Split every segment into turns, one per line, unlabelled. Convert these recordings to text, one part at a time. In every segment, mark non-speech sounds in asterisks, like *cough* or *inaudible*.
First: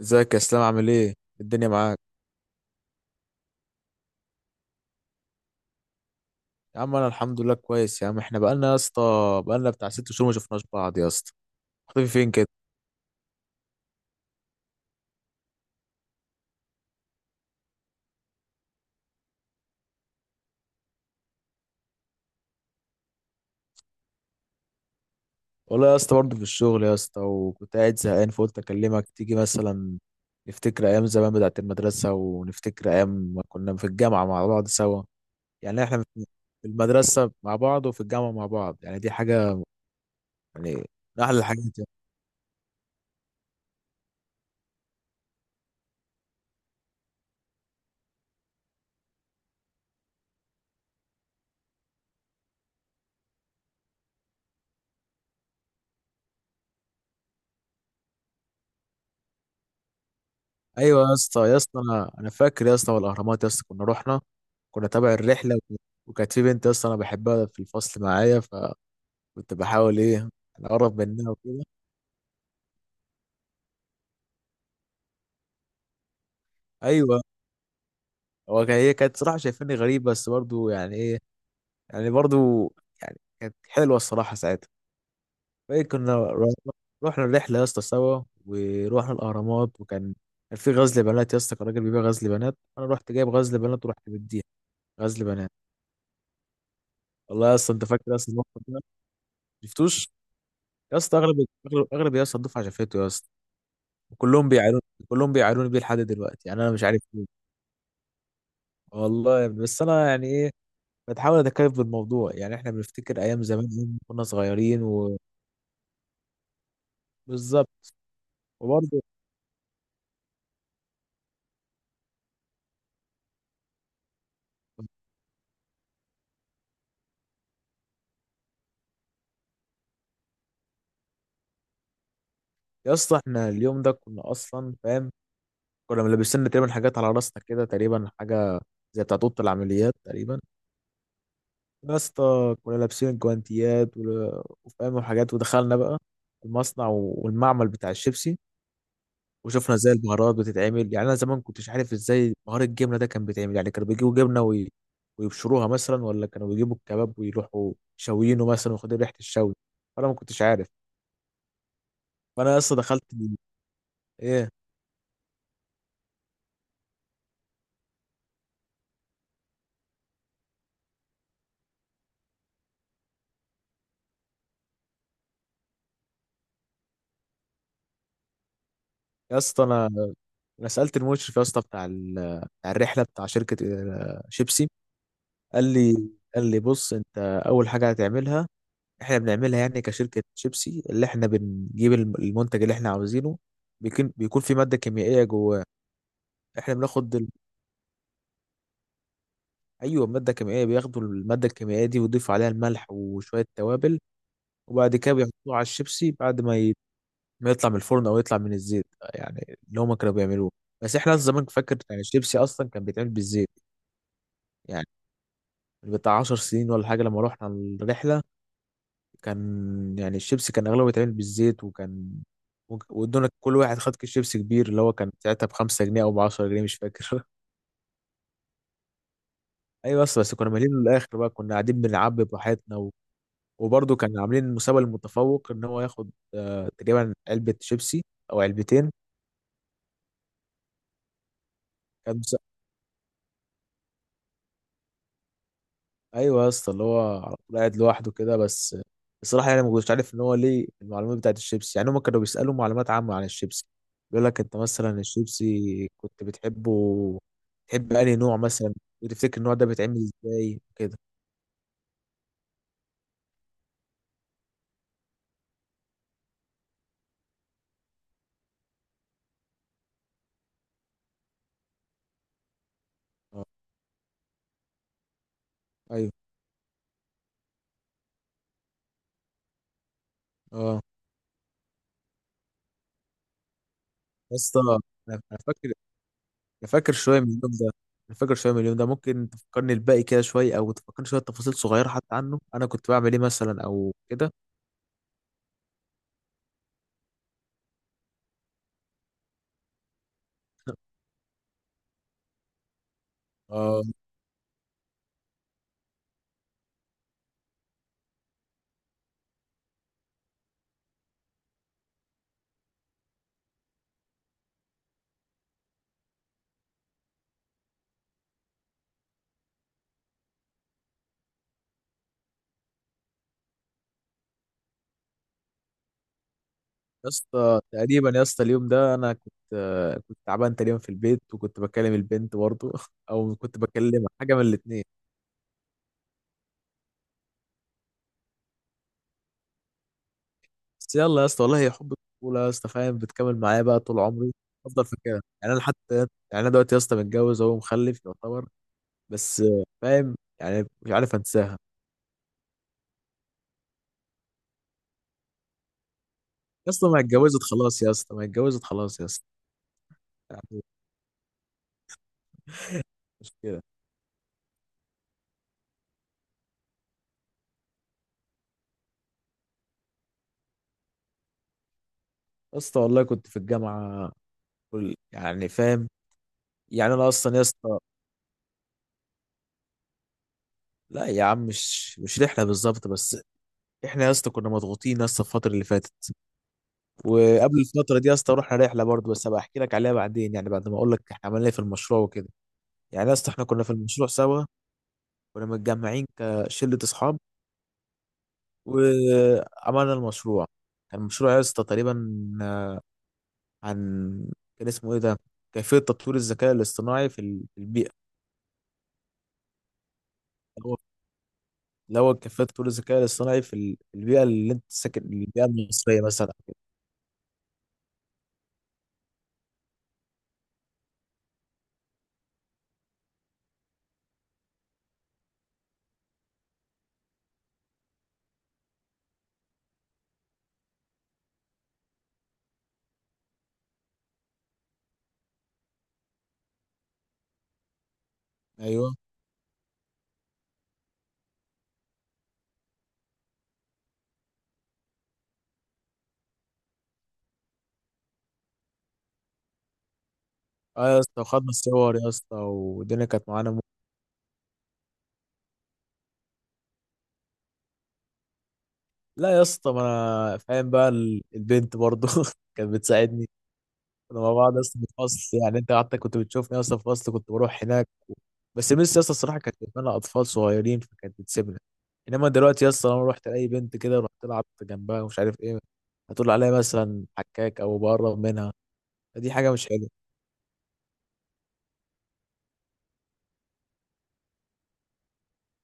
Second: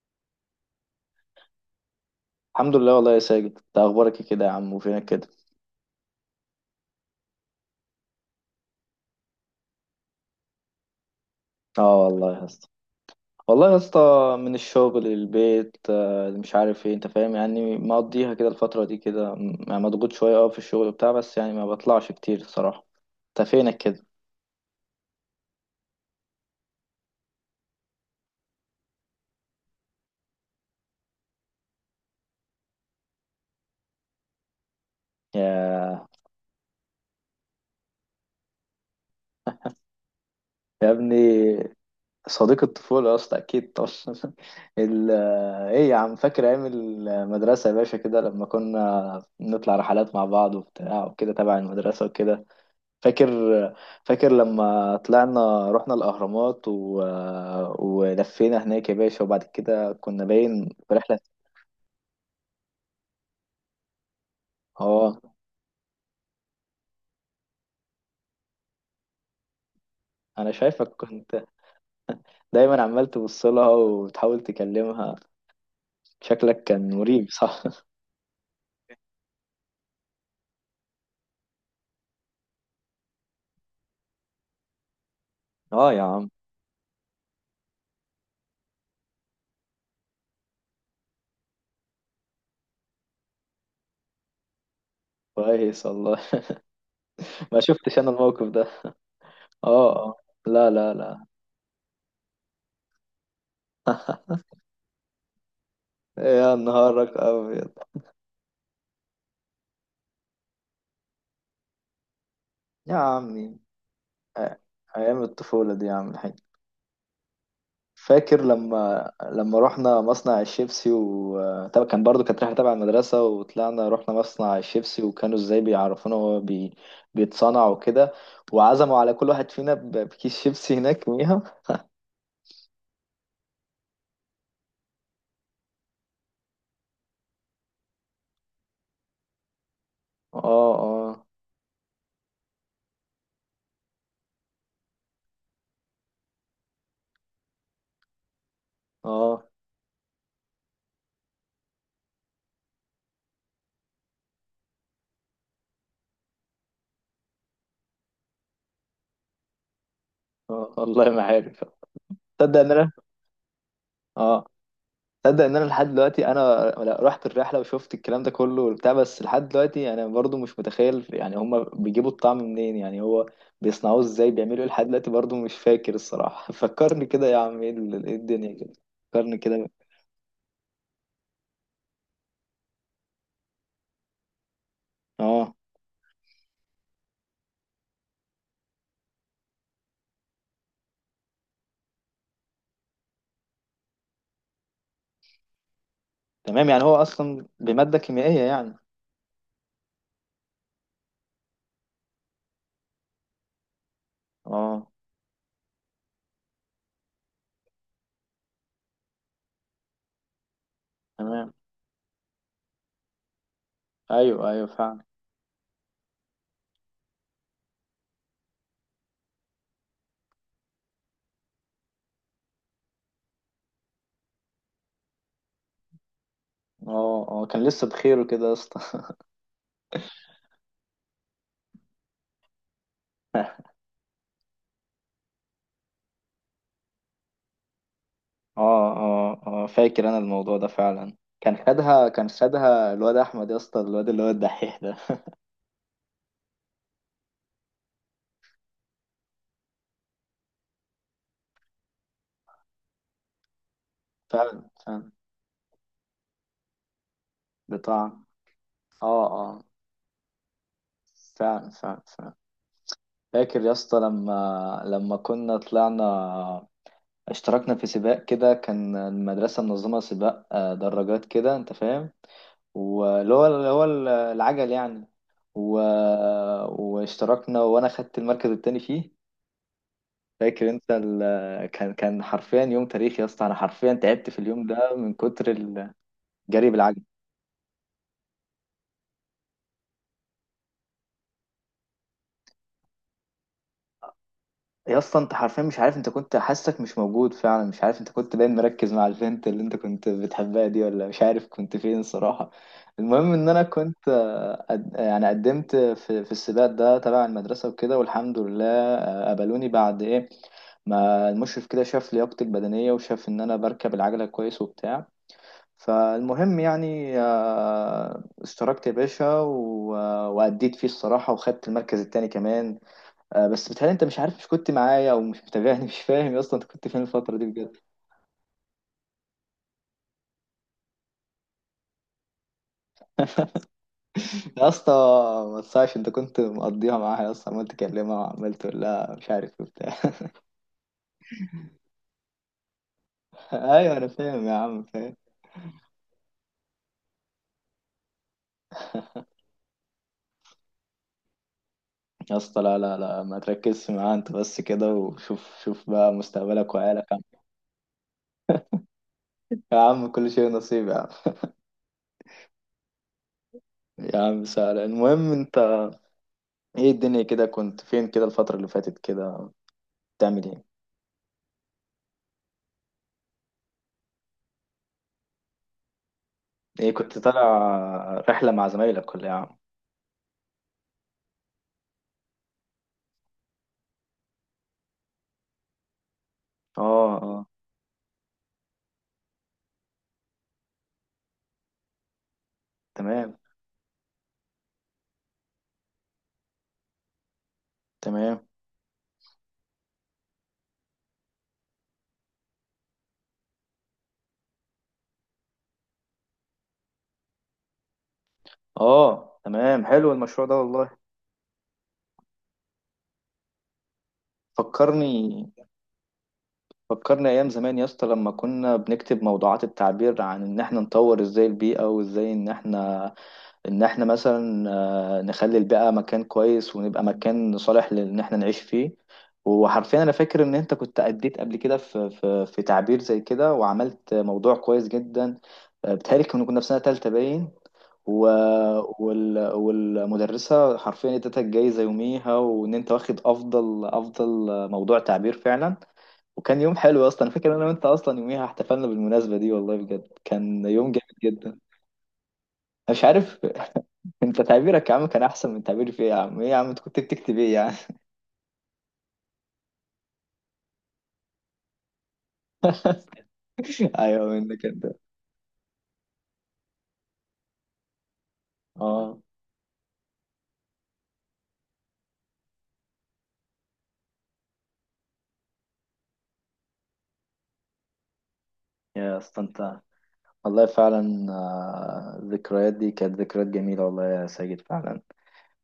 ازيك يا اسلام، عامل ايه؟ الدنيا معاك؟
الحمد لله والله يا ساجد، انت اخبارك إيه كده يا عم؟ وفينك كده؟
يا عم انا الحمد لله كويس يا عم. احنا بقالنا يا اسطى، بقالنا بتاع ست شهور ما شفناش بعض يا اسطى.
اه
مختفي فين
والله يا
كده؟
اسطى. والله يا اسطى، من الشغل للبيت، مش عارف ايه، انت فاهم، يعني مقضيها كده الفترة دي كده يعني مضغوط شوية، في الشغل بتاع، بس يعني ما بطلعش كتير الصراحة. انت فينك كده؟
والله يا اسطى برضه في الشغل يا اسطى، وكنت قاعد زهقان فقلت اكلمك تيجي مثلا. نفتكر ايام زمان بتاعت المدرسه، ونفتكر ايام ما كنا في الجامعه مع بعض سوا. يعني احنا
يا
في المدرسه مع بعض وفي الجامعه مع بعض، يعني دي حاجه يعني
يا ابني،
من احلى الحاجات.
صديق الطفولة يا اسطى اكيد طبعا. *laughs* ال... آه، ايه يا عم، فاكر ايام المدرسة يا باشا كده لما كنا نطلع رحلات مع بعض وبتاع وكده تبع المدرسة وكده؟ فاكر فاكر لما طلعنا رحنا الأهرامات ولفينا هناك يا باشا، وبعد كده كنا باين في
ايوه يا
رحلة.
اسطى، يا اسطى انا فاكر يا اسطى، والاهرامات يا اسطى كنا رحنا، كنا تابع
اه،
الرحله وكانت في بنت يا اسطى انا بحبها في الفصل معايا، فكنت بحاول ايه
أنا شايفك
اقرب منها
كنت
وكده.
دايما عمال تبصلها وتحاول تكلمها، شكلك كان
ايوه،
مريب صح؟
هي كانت صراحه شايفاني غريب، بس برضو يعني ايه، يعني برضو يعني كانت حلوه الصراحه ساعتها.
*laughs*
فايه
اه يا
كنا
عم.
رحنا الرحله يا اسطى سوا، ورحنا الاهرامات، وكان كان في غزل بنات يا اسطى، كان راجل بيبيع غزل بنات، انا رحت جايب غزل بنات ورحت مديها غزل بنات.
كويس والله.
والله
*laughs*
يا
ما
اسطى انت
شفتش أنا
فاكر اصلا
الموقف
الموقف
ده.
ده؟
اه،
شفتوش
اه. لا، لا،
يا اسطى؟
لا.
اغلب يا اسطى الدفعه شافته يا اسطى.
*laughs*
كلهم بيعانون كلهم بيعانوني بيه لحد دلوقتي،
يا
يعني انا مش عارف
نهارك
ليه.
أبيض.
والله يا ابني بس انا يعني ايه، بتحاول اتكيف بالموضوع، يعني احنا
يا
بنفتكر ايام
عمي،
زمان يوم كنا
أ-
صغيرين.
أيام الطفولة دي يا عم الحاج.
وبالظبط.
فاكر
وبرضه
لما رحنا مصنع الشيبسي؟ و طبعا كان برضو كانت رحلة تبع المدرسة، وطلعنا رحنا مصنع الشيبسي وكانوا ازاي بيعرفونا هو بيتصنع وكده، وعزموا على كل واحد فينا بكيس شيبسي هناك *laughs* يوميها.
يا اسطى احنا اليوم ده كنا اصلا فاهم، كنا ملبسين تقريبا حاجات على راسنا كده، تقريبا حاجه زي بتاعت اوضه العمليات تقريبا.
اه، اه،
يا اسطى كنا لابسين الجوانتيات وفاهم وحاجات، ودخلنا بقى المصنع والمعمل بتاع الشيبسي،
اه.
وشفنا ازاي البهارات بتتعمل. يعني انا زمان كنتش عارف ازاي بهار الجبنه ده كان بيتعمل، يعني كانوا بيجيبوا جبنه ويبشروها مثلا، ولا كانوا بيجيبوا الكباب ويروحوا شاويينه مثلا وياخدوا ريحه الشوي، فانا ما كنتش عارف.
اه والله ما عارف.
فانا يا
تصدق ان
اسطى
انا،
دخلت
اه،
ايه
تصدق ان انا لحد دلوقتي انا، لا، رحت الرحله وشفت الكلام ده كله وبتاع، بس لحد دلوقتي انا برضو مش متخيل يعني هما بيجيبوا الطعم منين، يعني هو بيصنعوه ازاي، بيعملوا ايه؟ لحد دلوقتي برضو مش فاكر الصراحه. *laughs* فكرني كده يا عم، إيه الدنيا كده. فكرني
يا اسطى
كده.
انا سالت المشرف يا اسطى بتاع بتاع الرحله بتاع شركه شيبسي.
اه
قال لي قال لي بص انت اول حاجه هتعملها، احنا بنعملها يعني كشركه شيبسي، اللي احنا بنجيب المنتج اللي احنا عاوزينه، بيكون في ماده كيميائيه جواه.
تمام،
احنا
يعني هو
بناخد،
اصلا بماده كيميائيه يعني.
ايوه، ماده كيميائيه، بياخدوا الماده الكيميائيه دي ويضيفوا عليها الملح وشويه توابل،
اه
وبعد كده بيحطوه على الشيبسي بعد ما يطلع من الفرن او يطلع من الزيت، يعني اللي هما كانوا بيعملوه. بس احنا زمان
تمام.
فاكر يعني الشيبسي اصلا كان بيتعمل بالزيت،
ايوه، ايوه،
يعني
فعلا.
بتاع 10 سنين ولا حاجه لما رحنا الرحله، كان يعني الشيبسي كان اغلبه بيتعمل بالزيت. وكان وادونا كل واحد خد كيس شيبسي كبير، اللي هو كان ساعتها ب 5 جنيه او ب 10 جنيه مش فاكر.
اه اه، كان لسه بخير كده يا اسطى.
*laughs* ايوه، بس بس كنا مالين للاخر بقى، كنا قاعدين بنعبي براحتنا. وبرضه كان عاملين المسابقة للمتفوق ان هو ياخد تقريبا علبة شيبسي او
*laughs*
علبتين.
اه اه اه، فاكر انا الموضوع ده فعلا، كان خدها
كان
كان
مس...
خدها الواد احمد يا اسطى، الواد اللي هو الدحيح ده.
ايوه يا اسطى اللي هو على طول قاعد لوحده كده. بس الصراحة يعني ما كنتش عارف ان هو ليه المعلومات بتاعت الشيبسي، يعني هم كانوا بيسألوا معلومات عامة عن الشيبسي، بيقول لك انت
فعلا
مثلا
فعلا.
الشيبسي كنت بتحبه؟ تحب انهي
بطعم.
نوع مثلا؟
اه
وتفتكر النوع
اه.
ده بيتعمل ازاي كده؟
فعلا فعلا فعلا. فاكر يا اسطى لما كنا طلعنا، اشتركنا في سباق كده، كان المدرسة منظمة سباق دراجات كده انت فاهم، واللي
اه.
هو اللي هو العجل يعني، و...
ايوه.
واشتركنا وانا خدت المركز التاني فيه. فاكر
اه
انت كان حرفيا يوم تاريخي يا اسطى، انا حرفيا تعبت
يا
في
اسطى
اليوم
انا
ده من كتر
فاكر.
الجري
أنا فاكر
بالعجل.
شوية من اليوم ده أنا فاكر شوية من اليوم ده، ممكن تفكرني الباقي كده شوية أو تفكرني شوية تفاصيل صغيرة حتى عنه، أنا كنت بعمل إيه مثلا أو كده؟
يا اسطى، انت حرفيا مش عارف، انت كنت حاسك مش موجود فعلا، مش عارف انت كنت باين مركز مع البنت اللي انت كنت بتحبها دي،
*laughs*
ولا مش عارف كنت فين صراحة. المهم ان انا
آه
كنت، يعني قدمت في السباق ده تبع المدرسة وكده، والحمد لله قبلوني بعد ايه ما المشرف كده شاف لياقتي البدنية وشاف إن أنا بركب العجلة كويس وبتاع. فالمهم يعني اشتركت يا باشا وأديت فيه الصراحة، وخدت المركز التاني كمان. بس بتهيألي انت مش عارف، مش كنت معايا او مش متابعني، مش فاهم يا اسطى انت كنت فين
يا
الفتره دي
اسطى،
بجد.
تقريبا يا اسطى اليوم ده أنا كنت كنت تعبان تقريبا في البيت، وكنت بكلم البنت برضه، *laughs* أو كنت بكلمها، حاجة من
يا
الاتنين.
اسطى ما تصحش، انت كنت مقضيها معاها يا اسطى، عمال تكلمها وعمال تقول لها مش عارف وبتاع.
بس يلا يا اسطى والله هي حب الطفولة يا اسطى، فاهم بتكمل
*laughs*
معايا بقى
ايوه،
طول
انا
عمري.
فاهم يا عم،
أفضل
فاهم.
فاكرها يعني، أنا حتى يعني أنا دلوقتي يا اسطى متجوز أهو ومخلف يعتبر، بس فاهم يعني مش عارف أنساها.
يا اسطى، لا، لا، لا، ما تركزش معاها انت بس كده، وشوف شوف بقى
يا
مستقبلك
اسطى ما
وعيالك يا عم.
اتجوزت خلاص يا اسطى، ما اتجوزت خلاص يا اسطى،
يا عم كل شيء
يعني
نصيب يا عم.
مش كده؟
يا عم سهل، المهم انت ايه الدنيا كده؟ كنت فين كده الفتره اللي فاتت كده؟ بتعمل ايه؟
يا اسطى والله كنت في الجامعه، يعني فاهم،
ايه
يعني انا
كنت
اصلا يا اسطى.
طالع رحله مع زمايلك ولا إيه يا عم؟
لا يا عم، مش رحله بالظبط، بس احنا يا اسطى كنا مضغوطين يا اسطى الفتره اللي فاتت،
اه، اه،
وقبل الفتره دي يا اسطى رحنا رحله برضه، بس هبقى احكي لك عليها بعدين، يعني بعد ما اقول لك احنا عملنا ايه في المشروع وكده. يعني يا اسطى
تمام
احنا كنا في المشروع سوا، كنا متجمعين كشله اصحاب،
تمام.
وعملنا المشروع. كان المشروع يا اسطى تقريبا عن، كان اسمه ايه ده، كيفية تطوير الذكاء الاصطناعي في في البيئة.
اه تمام، حلو المشروع ده
الأول،
والله.
الأول كيفية تطوير الذكاء الاصطناعي في في البيئة اللي أنت ساكن، البيئة
فكرني
المصرية مثلا كده.
فكرني ايام زمان يا اسطى، لما كنا بنكتب موضوعات التعبير عن ان احنا نطور ازاي البيئة، وازاي ان احنا مثلا نخلي البيئة مكان كويس، ونبقى مكان صالح لان احنا نعيش فيه. وحرفيا انا فاكر ان انت كنت اديت قبل كده في تعبير زي كده، وعملت موضوع كويس جدا. بتهيألي كنا في سنة تالتة باين. و...
أيوه.
والمدرسة حرفيا ادتها الجايزة يوميها، وان انت واخد افضل افضل موضوع تعبير فعلا. وكان يوم حلو اصلا، أنا فاكر إن انا وانت اصلا يوميها احتفلنا بالمناسبة دي، والله بجد كان
أه
يوم
يا
جامد
اسطى
جدا
وخدنا
انا
الصور يا اسطى،
مش
والدنيا كانت
عارف.
معانا
*laughs* انت تعبيرك يا عم كان احسن من تعبيري في ايه يا عم؟ ايه يا عم انت كنت بتكتب ايه يعني؟
لا يا اسطى ما أنا فاهم بقى البنت برضه *laughs* كانت بتساعدني.
*laughs*
كنا
ايوه
مع بعض يا
منك
اسطى في
انت.
الفصل، يعني أنت قعدت كنت بتشوفني يا اسطى في الفصل كنت بروح هناك. بس ميس يا اسطى
اه
الصراحه كانت بتتمنى اطفال صغيرين، فكانت بتسيبنا. انما دلوقتي يا اسطى لما رحت لاي بنت كده، رحت لعبت جنبها ومش عارف ايه، هتقول عليها مثلا حكاك او بقرب منها،
يا
دي
اسطى
حاجه مش
انت،
حلوه.
والله فعلا الذكريات دي كانت ذكريات جميلة، والله يا ساجد فعلا.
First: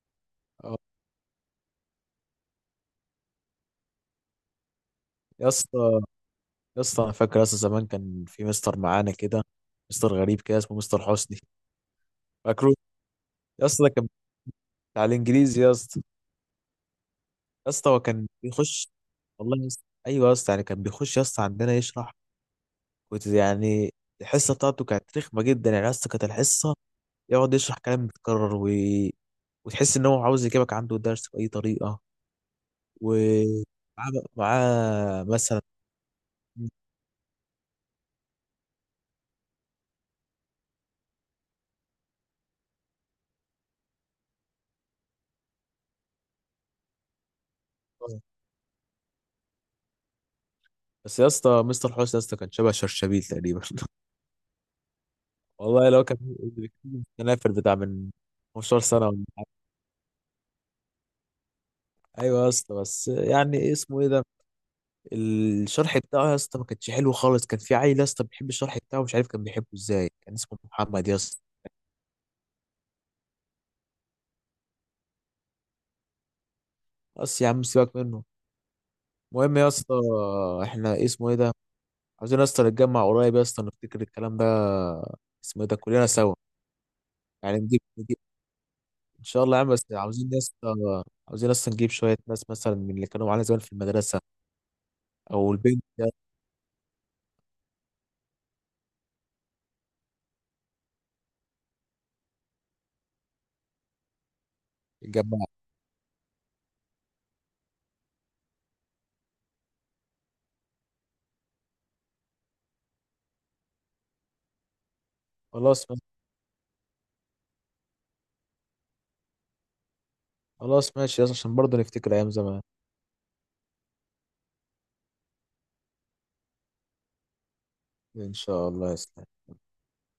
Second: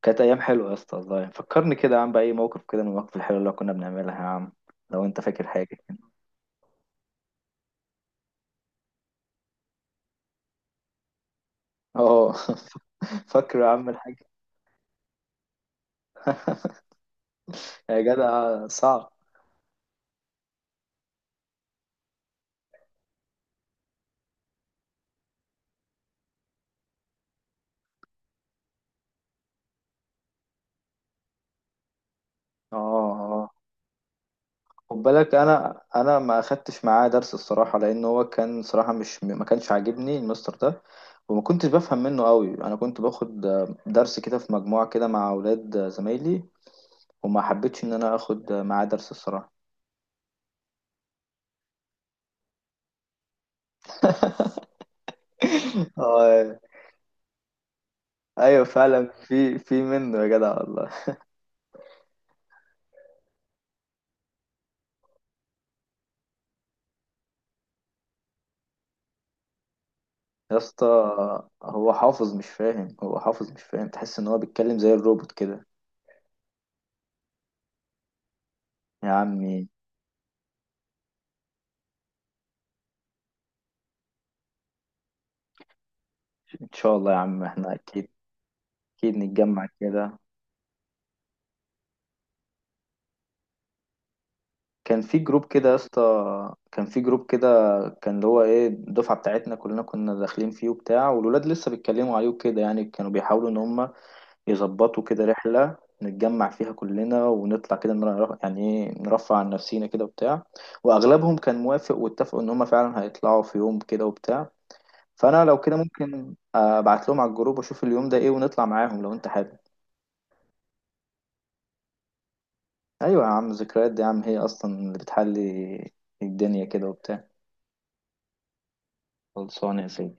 كانت ايام حلوه يا
اه
اسطى والله. فكرني كده يا عم باي موقف كده من المواقف الحلوه اللي كنا بنعملها يا عم، لو انت فاكر
يا
حاجه
اسطى،
كده.
يا اسطى انا فاكر يا اسطى زمان كان في مستر معانا كده، مستر غريب كده اسمه مستر حسني،
اه. *laughs*
فاكره؟
فاكر يا
يا اسطى
عم
ده كان
الحاج.
بتاع الانجليزي يا اسطى. يا اسطى
يا
هو كان
جدع
بيخش،
صعب.
والله يا اسطى ايوه يا اسطى، يعني كان بيخش يا اسطى عندنا يشرح، كنت يعني الحصه بتاعته كانت رخمه جدا، يعني يا اسطى كانت الحصه يقعد يشرح كلام متكرر، و... وتحس ان هو عاوز يجيبك عنده درس باي طريقه.
اه، اه.
ومعاه
خد
معاه
بالك
مثلا.
انا ما اخدتش معاه درس الصراحه، لان هو كان صراحه، مش ما كانش عاجبني المستر ده. وما كنتش بفهم منه قوي، انا كنت باخد درس كده في مجموعه كده مع اولاد زمايلي، وما حبيتش ان انا
*laughs*
اخد معاه درس الصراحه.
بس يا اسطى مستر حسني يا اسطى كان شبه شرشبيل تقريبا. *laughs* والله
*laughs*
لو كان
اه
الكنافر بتاع من
ايوه،
15
فعلا
سنه ولا حاجه.
في منه يا جدع والله.
ايوه يا اسطى، بس يعني إيه اسمه ايه ده، الشرح بتاعه يا اسطى ما كانش حلو خالص. كان في عيل يا اسطى بيحب الشرح بتاعه، مش عارف كان بيحبه ازاي، كان
يا
اسمه
اسطى
محمد يا اسطى.
هو حافظ مش فاهم، هو حافظ مش فاهم، تحس ان هو بيتكلم زي الروبوت كده.
بس يا عم سيبك منه.
يا
المهم
عمي،
يا اسطى احنا إيه اسمه ايه ده، عاوزين يا اسطى نتجمع قريب يا اسطى، نفتكر الكلام ده اسمه إيه ده كلنا سوا،
ان شاء الله يا عم
يعني
احنا
نجيب
اكيد.
نجيب
اكيد
ان شاء الله يا
نتجمع
عم، بس
كده.
عاوزين يا اسطى عاوزين اصلا نجيب شويه ناس مثلا من اللي كانوا معانا زمان في المدرسه،
كان في
او
جروب كده يا
البنت ده،
اسطى، كان في جروب كده، كان اللي هو ايه الدفعه بتاعتنا كلنا كنا داخلين فيه وبتاع، والولاد لسه بيتكلموا عليه وكده، يعني كانوا بيحاولوا ان هم يظبطوا كده
يتجمع.
رحله نتجمع فيها كلنا، ونطلع كده يعني ايه، نرفع عن نفسينا كده وبتاع. واغلبهم كان موافق، واتفقوا ان هم فعلا هيطلعوا في يوم كده وبتاع. فانا لو كده
خلاص ماشي.
ممكن ابعت لهم على الجروب، واشوف اليوم ده ايه، ونطلع معاهم لو انت حابب.
خلاص ماشي يا اسطى عشان برضه نفتكر ايام زمان.
ايوه يا عم، ذكريات دي يا عم هي اصلا اللي بتحلي الدنيا كده وبتاع.
ان شاء الله يا اسطى.
خلصانه يا سيدي.